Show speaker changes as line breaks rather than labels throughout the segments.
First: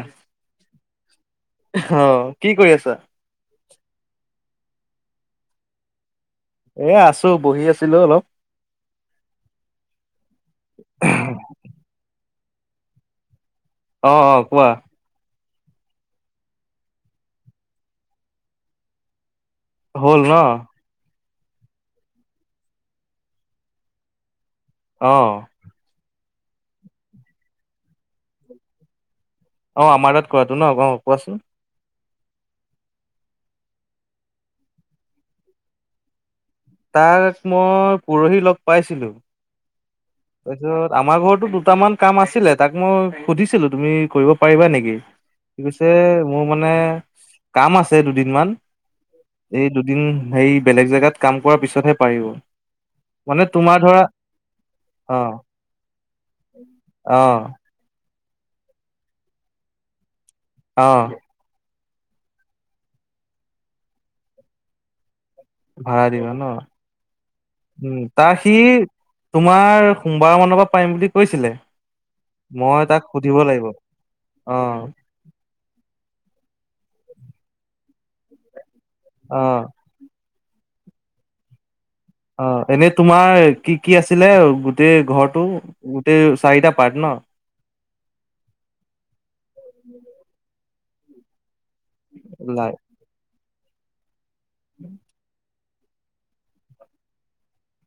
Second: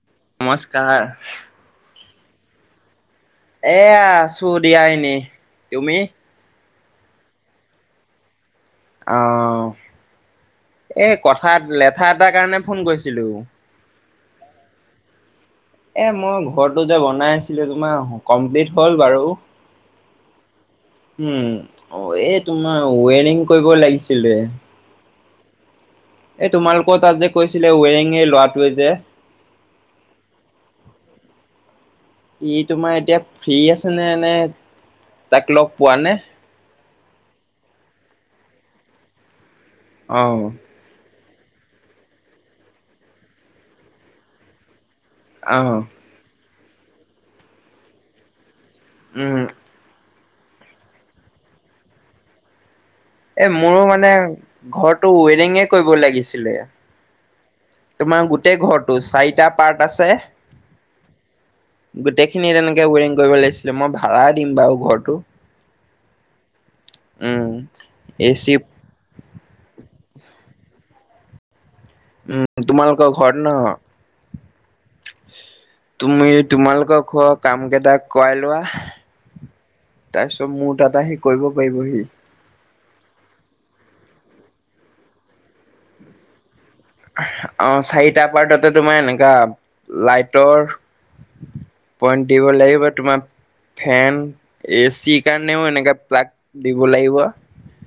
অহ
নমস্কাৰ।
অ', কি কৰি আছা?
এয়া আছো দিয়া এনে, তুমি?
এ আছো বহি আছিলো অলপ।
অ', এই কথা লেঠা এটাৰ কাৰণে ফোন কৰিছিলোঁ।
অ', অ', কোৱা?
এ মুৰ ঘৰটো যে বনাই আছিলোঁ তোমাৰ, কমপ্লিট হ'ল বাৰু।
হ'ল ন?
উম, এই তোমাৰ ৱেৰিং কৰিব লাগিছিলে।
অ'।
এই তোমালোকৰ তাত যে কৈছিলে ৱেৰিং এই লৰাটোৱে যে?
অ', আমাৰ তাত কোৱাটো ন? অ', কোৱাচোন?
ই তোমাৰ এতিয়া ফ্ৰী আছে নে-নে? তাক লগ পোৱা নে?
তাক মই পুৰহি লগ পাইছিলোঁ।
অ
তাৰপিছত আমাৰ ঘৰতো দুটামান কাম আছিলে তাক মই সুধিছিলোঁ, তুমি কৰিব পাৰিবা নেকি?
অ
সি কৈছে, মোৰ মানে কাম আছে দুদিন মান।
উম
এই দুদিন হেৰী বেলেগ জেগাত কাম কৰাৰ পিছতহে পাৰিব। মানে
এ
তোমাৰ
মোৰো
ধৰা
মানে ঘৰটো
অ
ৱেৰিংগে কৰিব লাগিছিলে।
অ
তোমাৰ গোটেই ঘৰটো চাৰিটা পাৰ্ট আছে।
অ'।
গোটেইখিনি তেনেকে ৱেৰিং কৰিব লাগিছিলে মই ভাড়া দিম বাৰু ঘৰটো।
ভাড়া দিবা ন?
উম।
উম, তাৰ সি
এচি
তোমাৰ সোমবাৰ মানৰ পৰা পাৰিম বুলি কৈছিলে।
উম
মই তাক
তোমালোকৰ
সুধিব
ঘৰত ন
লাগিব, অ'।
তুমি তোমালোকৰ ঘৰৰ কাম কেইটা কৰাই লোৱা
অ'।
তাৰপিছত মোৰ তাত আহি কৰিব পাৰিবহি।
অ', এনে তোমাৰ কি-কি আছিলে গোটেই ঘৰটো, গোটেই চাৰিটা পাৰ্ট ন?
অ', চাৰিটা পাৰ্ট, তাতে তোমাৰ এনেকা লাইটৰ পইন্ট দিব
লাই
লাগিব তোমাৰ ফেন এ চিৰ কাৰণেও এনেকা প্লাগ দিব লাগিব।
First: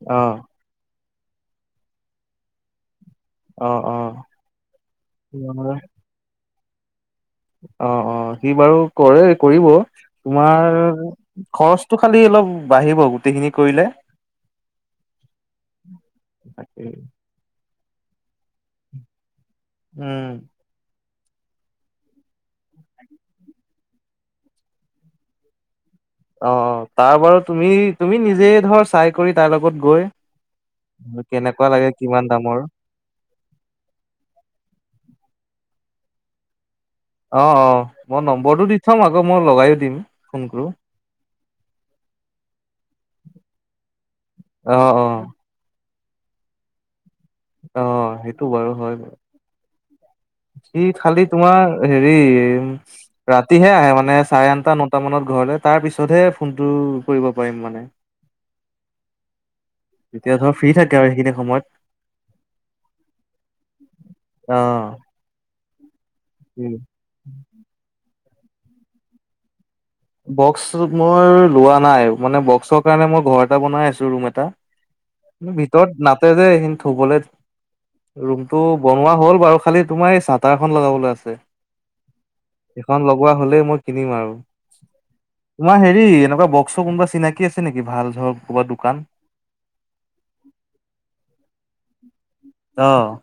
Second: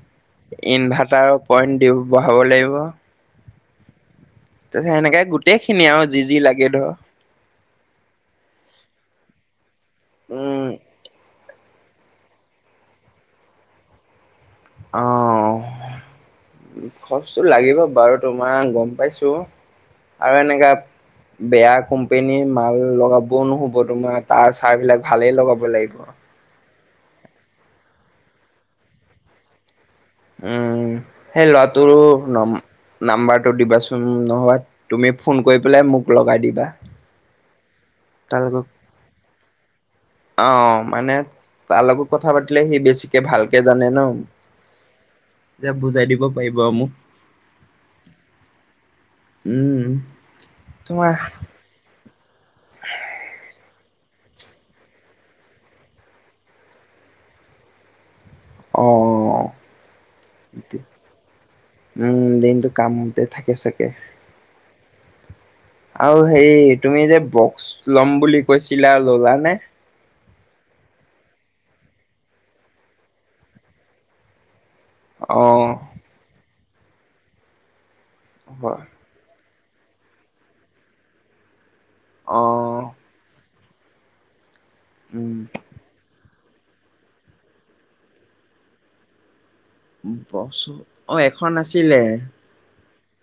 অ'।
ইনভাৰ্টাৰৰ পইণ্ট দি বঢ়াব লাগিব।
অ', অ'।
তাৰপিছ সেনেকে গোটেই খিনি আৰু যি-যি লাগে ধৰ।
অ', অ', সি বাৰু কৰে কৰিব,
উম
তোমাৰ খৰচটো খালি অলপ বাঢ়িব, গোটেইখিনি কৰিলে।
অ', খৰচটো লাগিব বাৰু তোমাৰ গম পাইছোঁ।
উম,
আৰু এনেকা বেয়া কোম্পেনীৰ মাল লগাবও নহ'ব তোমাৰ তাৰ চাৰ বিলাক ভালেই লগাব লাগিব।
অ', তাৰ বাৰু তুমি, তুমি নিজে ধৰ চাই কৰি তাৰ লগত গৈ।
উম, সেই ল'ৰা
কেনেকুৱা লাগে
টোৰ
কিমান দামৰ
নাম নাম্বাৰটো দিবাচোন নহবা তুমি ফোন কৰি পেলাই মোক লগাই দিবা।
অ', অ', মই
তাৰ
নম্বৰটো
লগত
দি থম আকৌ মই লগায়ো দিম। কৰোঁ
অ', মানে তাৰ লগত কথা পাতিলে সি বেছিকে ভালকে জানে ন।
অ', অ'।
যে বুজাই দিব পাৰিব আৰু মোক।
অ', সেইটো বাৰু হয় বাৰু।
উম।
সিত
তোমাৰ
খালি তোমাৰ হেৰি ৰাতিহে আহে মানে চাৰে আঠটা নটা মানত ঘৰলৈ তাৰ পিছতহে ফোনটো কৰিব পাৰিম মানে।
[unintelligible]
তেতিয়া ধৰ ফ্ৰী থাকে আৰু সেইখিনি সময়ত।
উম, দিনটো কামতে থাকে চাগে।
অ',
আৰু হেৰি তুমি যে বক্স লম বুলি কৈছিলা ল'লা নে?
বক্স মোৰ লোৱা নাই মানে বক্সৰ কাৰণে মই ঘৰ এটা বনাই আছো ৰুম এটা।
অ'।
ভিতৰত নাতে যে এইখিনি থবলে ৰুমটো
হয়
বনোৱা হ'ল বাৰু খ খালি তোমাৰ এই চাটাৰখন লগাবলে আছে
অ',
এইখন লগোৱা হ'লে মই কিনিম আৰু।
উম,
তোমাৰ হেৰি এনেকুৱা বস্কৰ কোনোবা চিনাকি আছে নেকি ভাল ধৰক ক'বা দোকান?
বক্সৰ অ, এখন আছিলে।
অহ',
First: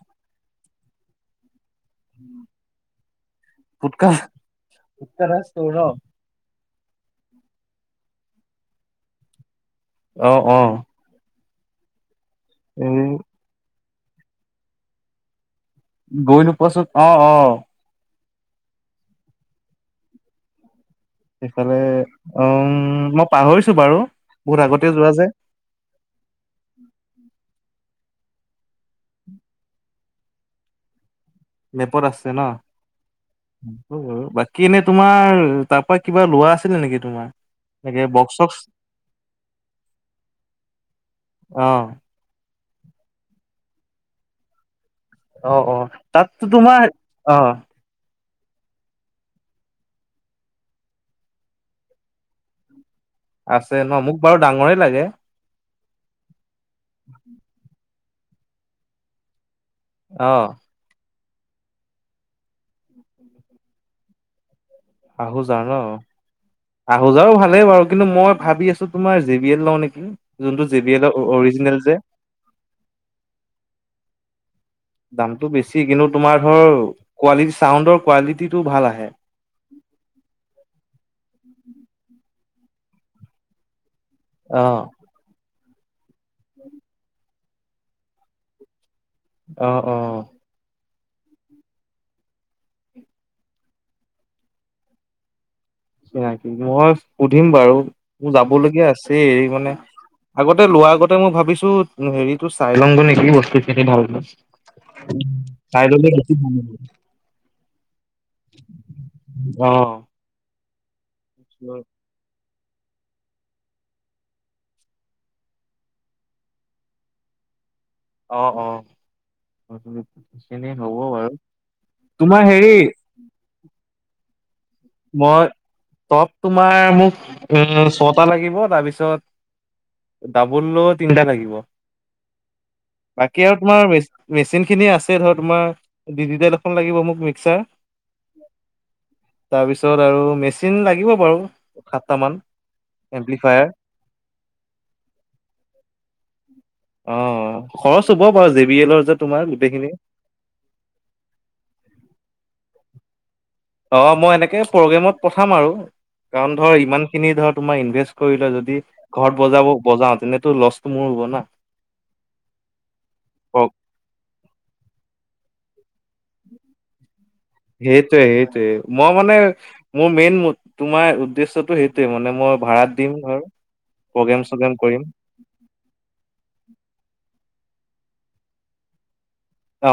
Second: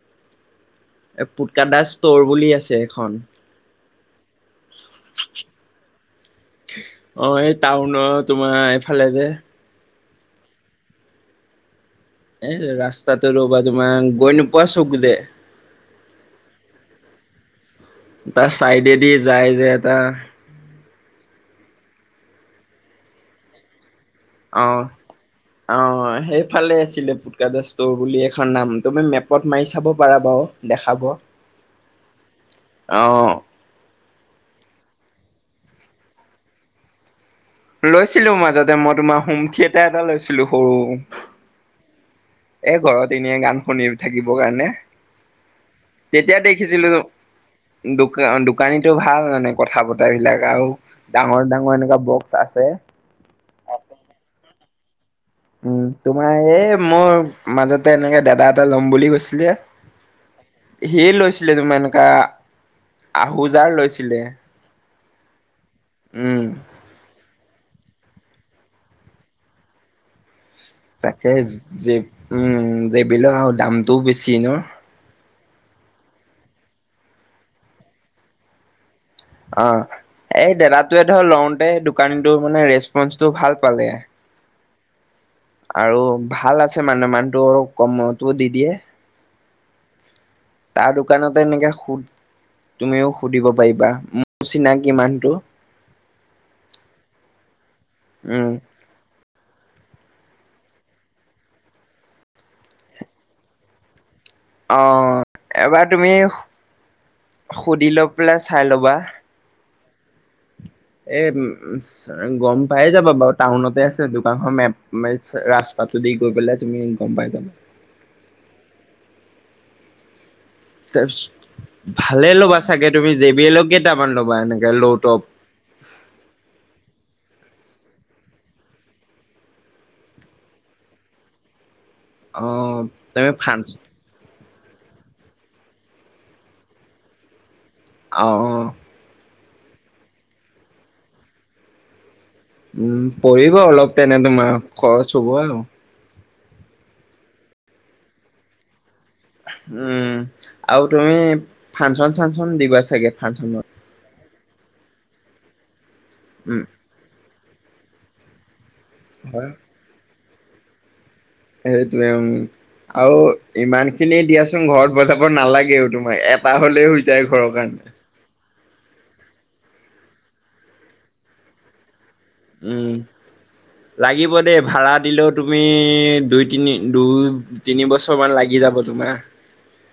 এ পুটকা দা ষ্টৰ বুলি আছে এখন।
পুটকাহ -পুটকা দা ষ্টৰ ন'?
অ, এই টাউনৰ তোমাৰ এইফালে যে
অ', অ',
এ
এই
ৰাস্তাটো ৰ'বা তোমাৰ গৈ নোপোৱা চুক যে।
গৈ নোপোৱা চুক অ', অ',
তাৰ চাইডেদি যায় যে এটা
সেইফালে উম, মই পাহৰিছো বাৰু বহুত
অ'।
আগতে যোৱা যে।
অ, হয় সেইফালে আছিলে পুটকা দা ষ্ট'ৰ বুলি এখন নাম তুমি মেপত মাৰি চাব পাৰা বাৰু। দেখাব।
মেপত আছে ন?
অ',
[unintelligible] বাকী এনে তোমাৰ তাৰ পা কিবা লোৱা আছিল নেকি তোমাৰ? এনেকে বক্স
লৈছিলোঁ
চক্স
মাজতে মই তোমাৰ হোম থিয়েটাৰ এটা লৈছিলোঁ সৰু।
অ',
এ ঘৰত এনে গান শুনিৰ থাকিব কাৰণে।
অ', অ',
তেতিয়া
তাততো
দেখিছিলো
তোমাৰ অহ,
দোকা- দোকানীতো ভাল মানে কথা বতৰা বিলাক আৰু ডাঙৰ- ডাঙৰ এনেকুৱা বক্স আছে।
আছে ন, মোক বাৰু ডাঙৰেই লাগে।
উম, তোমাৰ হে মোৰ মাজতে এনেকে দাদা এটা ল'ম বুলি কৈছিল যে
অহ',
হি লৈছিলে [unintelligible] এনকা আহোজাৰ লৈছিলে।
আহোজাৰ ন?
উম
আহোজাও ভালেই বাৰু কিন্তু মই ভাবি আছোঁ তোমাৰ জে বি এল লওঁ নেকি। যোনটো জে বি এলৰ
তাকে
অৰিজিনেল
জে
যে।
উম, জে বি লৰ আও দামটোও বেছি ন?
দামটো বেছি কিন্তু তোমাৰ ধৰ কোৱালিটি চাউণ্ডৰ কোৱালিটিটো ভাল আহে।
অ, এই দাদটোয়ে ধৰ লওঁতে দোকানীটো মানে ৰেচপঞ্চটো ভাল পালে।
অহ',
আৰু ভাল আছে মানে মানহটো অলপ কমতো দি দিয়ে।
অ', অ',
তাৰ দোকানতে এনেকে সুদ তুমিও সুধিব পাৰিবা মোৰচিনাকী মানটো।
চিনাকি মই সুধিম বাৰু মোৰ
উম
যাব লগীয়া আছে এই মানে আগতে লোৱা আগতে মই ভাবিছোঁ হেৰিটো চাই লংগৈ নেকি বস্তু খিনি ভালকে।
অহ, এবাৰ
চাই ললে
তুমি
বেছি ভাল
সুধি লৈ পেলাই চাই ল'বা।
অ',
এ উম উমচ। গম পাই যাবা বাৰু টাউনতে আছে দোকানখন মেপ [unintelligible] ৰাস্তাটো দি গৈ পেলাই তুমি গম পাই যাবা।
অ অ সেইখিনি হ'ব বাৰু,
ভালে
তোমাৰ
ল'বা
হেৰী
চাগে তুমি জে বি এল কেইটামান ল'বা? এনেকে লৌদ
মই টপ তোমাৰ মোক উম ছটা লাগিব। তাৰপিছত ডাবুলৰ তিনিটা লাগিব।
অ তুমি
বাকী আৰু
ফ্ৰান্স
তোমাৰ মেচি মেচিন খিনি আছে ধৰ তোমাৰ ডিজিটেল এখন লাগিব মোক মিক্সাৰ।
আ অহ।
তাৰপিছত আৰু মেচিন লাগিব বাৰু সাতটা মান।
উম, পৰিব অলপ তেনে তোমাৰ খৰচ হ'ব আৰু।
অঁ খৰচ হ'ব বাৰু জে বি এলৰ যে তোমাৰ গোটেইখিনি
উম আও তুমি ফানচন চানচন দিবা চাগে ফানচনত।
অঁ মই এনেকে প্ৰগ্ৰেমত পঠাম আৰু কাৰণ
উম
ধৰ ইমান খিনি ধৰ তোমাৰ ইনভেষ্ট কৰি লৈ যদি ঘৰত
হয়
বজাব বজাঁও তেনেটো লছটো মোৰ হ'ব ন।
সেইটোৱে উম। আও ইমান খিনি দিয়াচোন ঘৰত বজাব নালাগেও তোমাৰ এটা হ'লে হৈ যায় ঘৰৰ কাৰণে।
সেইটোৱে সেইটোৱে মই মানে মোৰ মেইন মো তোমাৰ উদ্দেশ্যটো সেইটোৱে মানে মই
উম
ভাড়াত দিম ধৰ
লাগিব
প্ৰগ্ৰেম
দেই
চগ্ৰেম
ভাড়া
কৰিম।
দিলেও তুমি দুই তিনি দুই তিনি বছৰ মান লাগি যাব তোমাৰ।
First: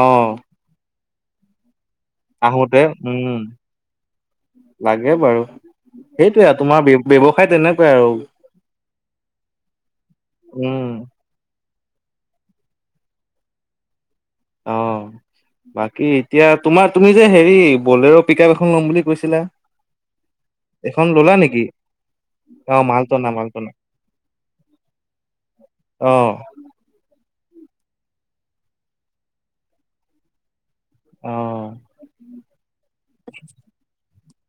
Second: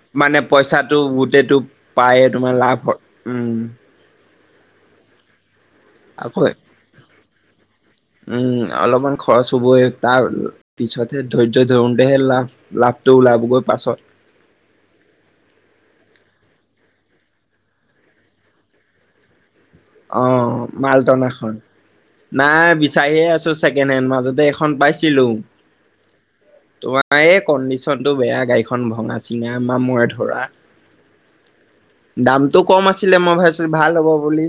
অ
মানে পইচাটো গোটেটো পায়ে তোমাৰ লাভ হ উম।
লাগে বাৰু।
আকৌ
সেইটোৱে আৰু তোমাৰ ব্য ব্যৱসায়ত তেনেকুৱাই আৰু
উম অলপমান খৰচ হ'বই তাৰ
উম
পিছতহে ধৈৰ্য ধৰোনতেহে লাভ লাভটো ওলাবগৈ পাছত।
অ
[unintelligible]
বাকী এতিয়া তোমাৰ তুমি যে হেৰী বলেৰো পিক আপ এখন ল'ম বুলি কৈছিলা।
অঁ মাল
এখন
টনা
ললা
খন।
নেকি?
নাই
অ
বিচাৰিয়ে
মালটনা
আছোঁ
মালটনা
ছেকেণ্ড হেণ্ড মাজতে এখন পাইছিলোং।
অঁহ।
এ কণ্ডিচনটো বেয়া গাড়ীখন ভঙা চিঙা মামৰে ধৰা।
অঁ।
দামটো কম আছিলে মই ভাবিছোঁ ভাল হ'ব বুলি।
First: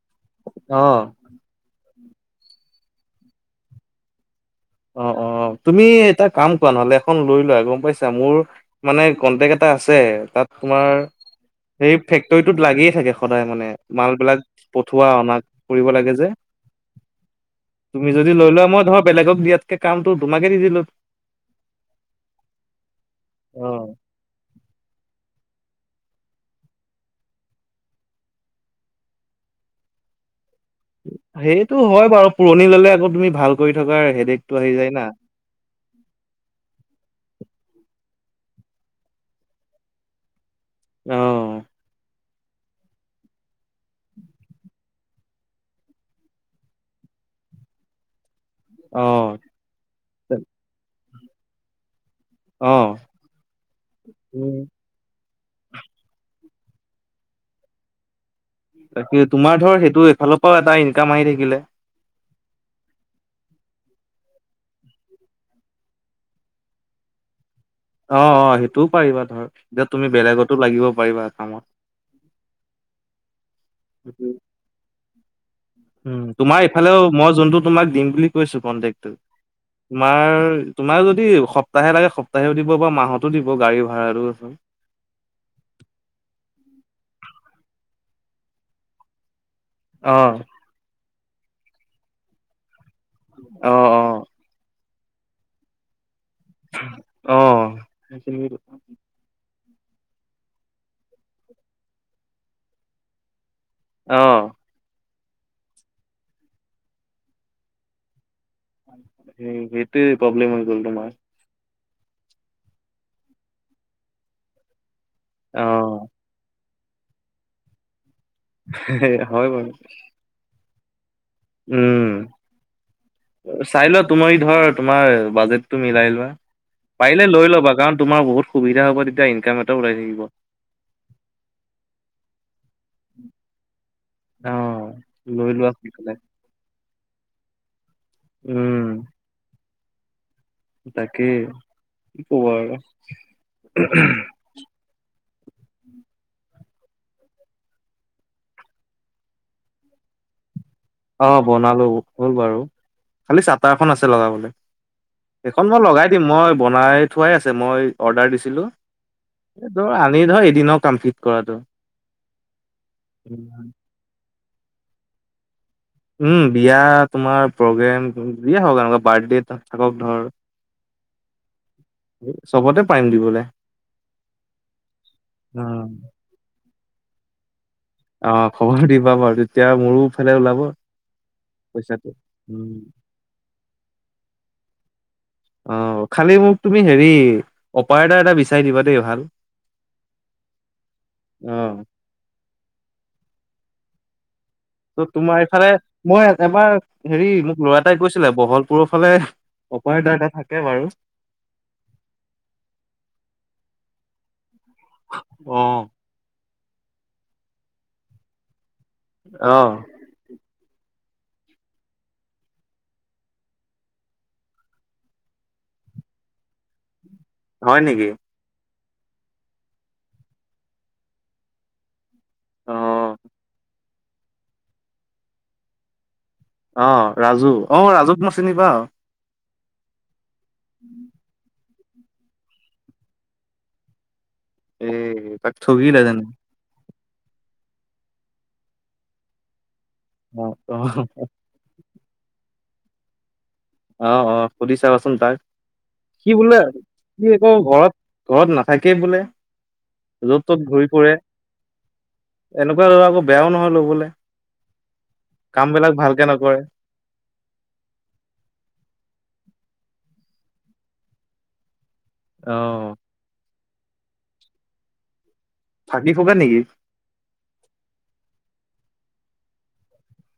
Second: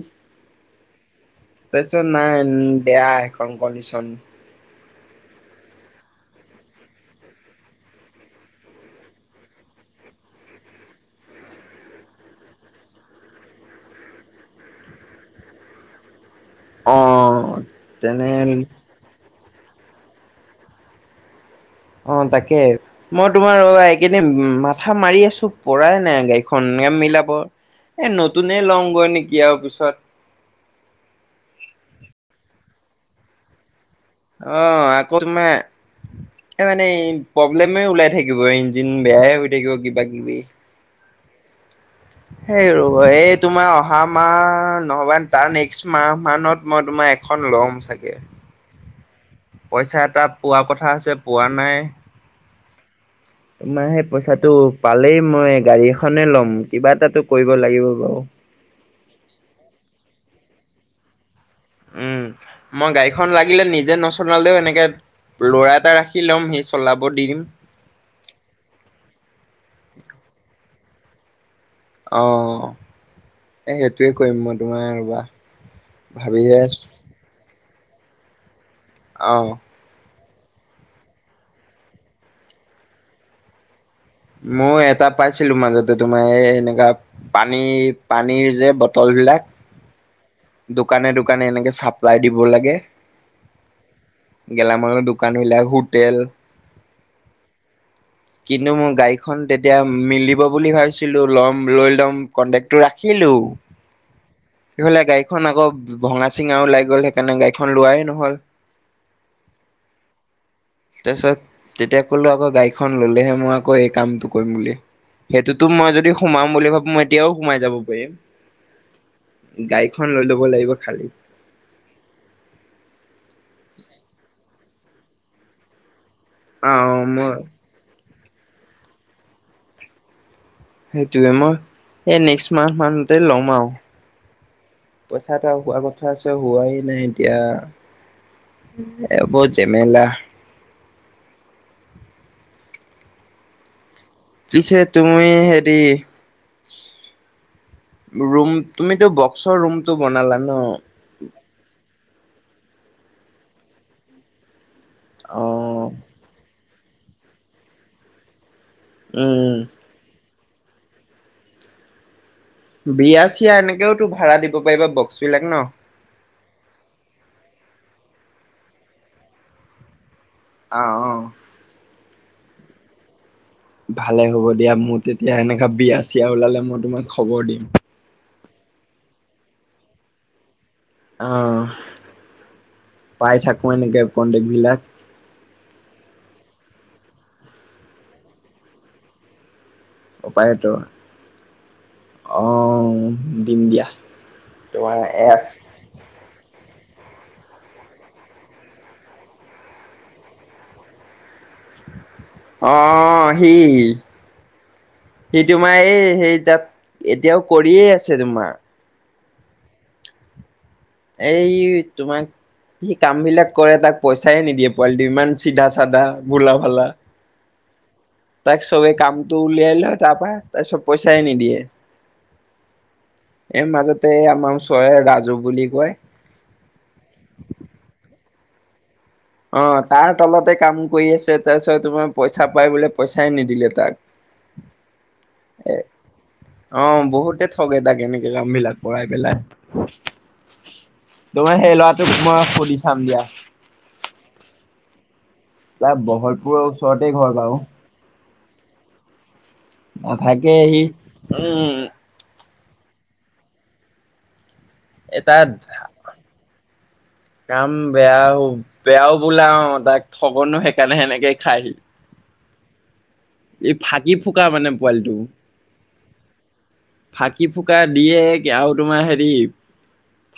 অঁ।
তাপিছত নাই উম বেয়া সেইখন কণ্ডিচন।
অঁ অঁ তুমি এটা কাম কৰা নহ'লে এখন লৈ লোৱা গম পাইছা মোৰ মানে কনটেক্ট এটা আছে। তাত তোমাৰ সেই ফেক্টৰীটোত লাগিয়ে থাকে সদায় মানে মালবিলাক পঠোৱা অনা কৰিব লাগে যে।
অ
তুমি
তেনে
যদি লৈ লোৱা মই ধৰা বেলেগক দিয়াতকে কামটো তোমাকে দি দিলোঁ।
অঁ তাকে। মই তোমাৰ অ আ এইকেইদি ন উম মাথা মাৰি আছোঁ পৰাই নাই গাড়ীখন নেম মিলাব। এই নতুনে লংগৈ নেকি আৱ পিছত।
সেইটো হয় বাৰু পুৰণি ল'লে আকৌ তুমি ভাল কৰি থকাৰ সে
অঁ আকৌ তোমা এ মানে এই প্ৰব্লেমে ওলাই থাকিব ইঞ্জিন বেয়ায়ে হৈ থাকিব কিবা কিবি।
অঁ।
সেই ৰব, এই তোমাৰ অহা মাহ নহ'বা তাৰ নেক্সট মাহ মানত মই তোমাৰ এখন লম চাগে!
অ'!
পইচা এটা পোৱা কথা আছে, পোৱা নাই?
অ'!
তোমাৰ সেই পইচাটো পালেই মই গাড়ী এখনে ল'ম কিবা এটাটো কৰিব লাগিব বাও।
তাকে, তোমাৰ ধৰ সেইটো এইফালৰ পাও এটা ইনকাম আহি থাকিলে।
উম মই গাড়ীখন লাগিলে নিজে নচলালেও এনেকে ল'ৰা এটা ৰাখি ল'ম সি চলাব দি দিম।
অ'! অ'! সেইটোও পাৰিবা ধৰ, এতিয়া তুমি, বেলেগতো লাগিব পাৰিবা কামত।
অ'! এই সেইটোৱে কৰিম। মই তোমাৰ ৰ'বা,
উম
ভাবিয়ে
তোমাৰ
আছোঁ!
ইফালেও মই যোনটো তোমাক দিম বুলি কৈছোঁ, কণ্টেক্ট।
অ'!
তোমাৰ, তোমাৰ যদি সপ্তাহে লাগে, সপ্তাহেও দিব পাৰোঁ। মাহত টো দিব গাড়ী ভাড়াটো। আছে।
মই এটা পাইছিলোঁ মাজতে। তোমাৰ এই, এনেকা পানী, পানীৰ যে, বটলবিলাক
অ'!
দোকানে - দোকানে এনেকে চাপ্লাই দিব লাগে।
অ অ
গেলামালৰ দো দোকানবিলাক, হোটেল।
অ'! সেইখিনি
কিন্তু, মোৰ গাড়ী গাড়ীখন তেতিয়া, মিলিব বুলি ভাবিছিলোঁ। ল'ম, লৈ ল'ম! কন্টেক্টো ৰাখিলোঁ।
অ'!
ইফালে গাড়ীখন আকৌ, ভঙা - চিঙা ওলাই গ'ল। সেইকাৰণে, গাড়ীখন লোৱাই নহ'ল।
সেই, সেইটোৱে প্ৰব্লেম হয় গ'ল তোমাৰ?
তাৰপিছত তেতিয়া, ক'লো আকৌ, গাড়ীখন ল'লেহে মই আকৌ, এই কামটো কৰিম বুলি।
অ
সেইটোতো, মই যদি সোমাম বুলি ভাবোঁ, মই এতিয়াও সোমাই যাব পাৰিম।
হয় বাৰু
গাড়ীখন লৈ ল'ব লাগিব খালি।
উম! চাই লোৱা, তুমি ধৰ, তোমাৰ বাজেটটো মিলাই লোৱা।
অ
পাৰিলে
মই
লৈ ল'বা? কাৰণ, তোমাৰ বহুত সুবিধা হ'ব। তেতিয়া, ইনকাম এটা ওলাই থাকিব।
সেইটোৱে! মই, এই নেক্সট মাহ মানতে লম আৰু। পইচা
লৈ
এটা
লোৱা
হোৱা কথা
সোনকালে
আছে, হোৱাই নাই এতিয়া!
উম!
বহুত জেমেলা!
তাকেই [unintelligible]
পিছে তুমি, হেৰি ৰুম, তুমিটো বক্সৰ ৰুমটো বনালা ন'?
অ'! বনালোঁ, হ'ল বাৰু। খালি চাটাৰ এখন আছে লগাবলে।
অ
সেইখন মই লগাই দিম, মই বনাই থোৱাই আছে। মই অৰ্ডাৰ দিছিলোঁ।
উম!
ত' আনি ধৰ, এদিনৰ কমপ্লিট কৰাটো।
বিয়া - চিয়া এনেকেও তো ভাড়া দিব পাৰিবা, বক্সবিলাক ন'?
উম! বিয়া, তোমাৰ প্ৰগ্ৰেম, বিয়া হওঁক, এনেকুৱা বাৰ্থডে এটাত থাকক ধৰ
অ'! অ'!
চবতে পাৰিম দিবলে।
ভালে হ'ব দিয়া! মোৰ তেতিয়া সেনেকা বিয়া
অ',
- চিয়া ওলালে, মই তোমাক খবৰ দিম।
অ'! খবৰটো দিবা বাৰু? তেতিয়া, মোৰো এফালে ওলাব।
অ'!
পইচাটো। উম,
পাই থাকোঁ, এনেকে কণ্টেক্টবিলাক।
অ'! খালি মোক, ‌ তুমি হেৰি, অপাৰেটৰ এটা বিচাৰ দিবা দেই, ভাল?
অপাৰেটৰ অ'! দিম, দিয়া!
ত' তোমাৰ এইফালে, মই এবাৰ হেৰি মোক ল'ৰা এটাই কৈছিলে বহলপুৰৰ ফালে অপাৰেটাৰ এটা থাকে বাৰু।
অ', সি সি তোমাৰ এই, সেই তাত, এতিয়াও কৰিয়ে আছে তোমাৰ।
অ'!
এই, তোমাক সি কামবিলাক কৰে তাক পইচাই নিদিয়ে পোৱালিটো ইমান চিধা-চাধা, ভোলা-ভালা।
হয় নিকি?
তাইক চবে কামটো উলিয়াই লয় তাৰপা, তাৰছত পইচাই নিদিয়ে।
অ
এই মাজতে আমাৰ ওচৰে ৰাজু বুলি কয়
অ' ৰাজু, অ' ৰাজুক মই চিনি পাও।
অ', তাৰ তলতে কাম কৰি আছে তাৰছত তোমাৰ পইচা পাই বোলে, পইচাই নিদিলে তাক।
এ, তাক
এ
ঠগিলে তেন
অ', বহুতে ঠগে তাক এনেকে কাম বিলাক কৰাই পেলাই।
অ অ
তোমাৰ সেই ল'ৰাটোক মই সুধি চাম দিয়া।
অ', অ', সুধি চাবাচোন তাক।
তাৰ
কি বোলে
বহলপুৰৰ ওচৰতে
সি
ঘৰ
আকৌ
বাৰু
ঘৰত ঘৰত নাথাকেই বোলে। য'ত
নাথাকে
ত'ত
সি,
ঘূৰি ফুৰে
উম।
এনেকুৱা লৰা আকৌ বেয়াও নহয় ল'বলে।
এ তাৰ,
কাম বিলাক ভালকে নকৰে
কাম বেয়াও। বেয়াও বোলা অ, তাক ঠগনো সেইকাৰণে সেনেকে খাই সি।
অ'।
ই ফাঁকি ফুকা মানে পোৱালিটো।
ফাঁকি ফুকা নিকি?
ফাঁকি ফুকা দিয়ে আৰু তোমাৰ হেৰি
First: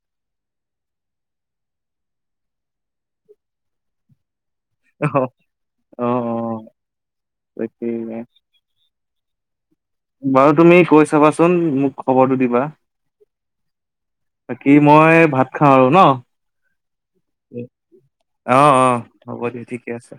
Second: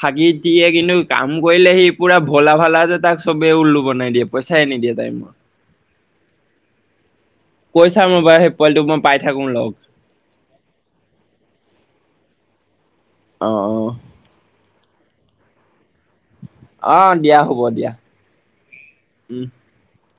ফাঁকি দিয়ে কিন্তু কাম কৰিলে সি পূৰা ভোলা-ভালা যে তাক চবেই ওলু বনাই দিয়ে। পইচাই নিদিয়ে। তাই
অহ
মোক
অহ, অ', অ'।
কয় চাম
তাকে
ৰবা, সেই পোৱালিটোক মই পাই থাকো লগ।
বাৰু তুমি কয় চাবাচোন, মোক খবৰটো দিবা।
অ', অ'।
কি মই ভাত খাওঁ আৰু ন?
অ দিয়া হ'ব দিয়া
অ', অ',
উম
হ'ব দিয়া ঠিকে আছে।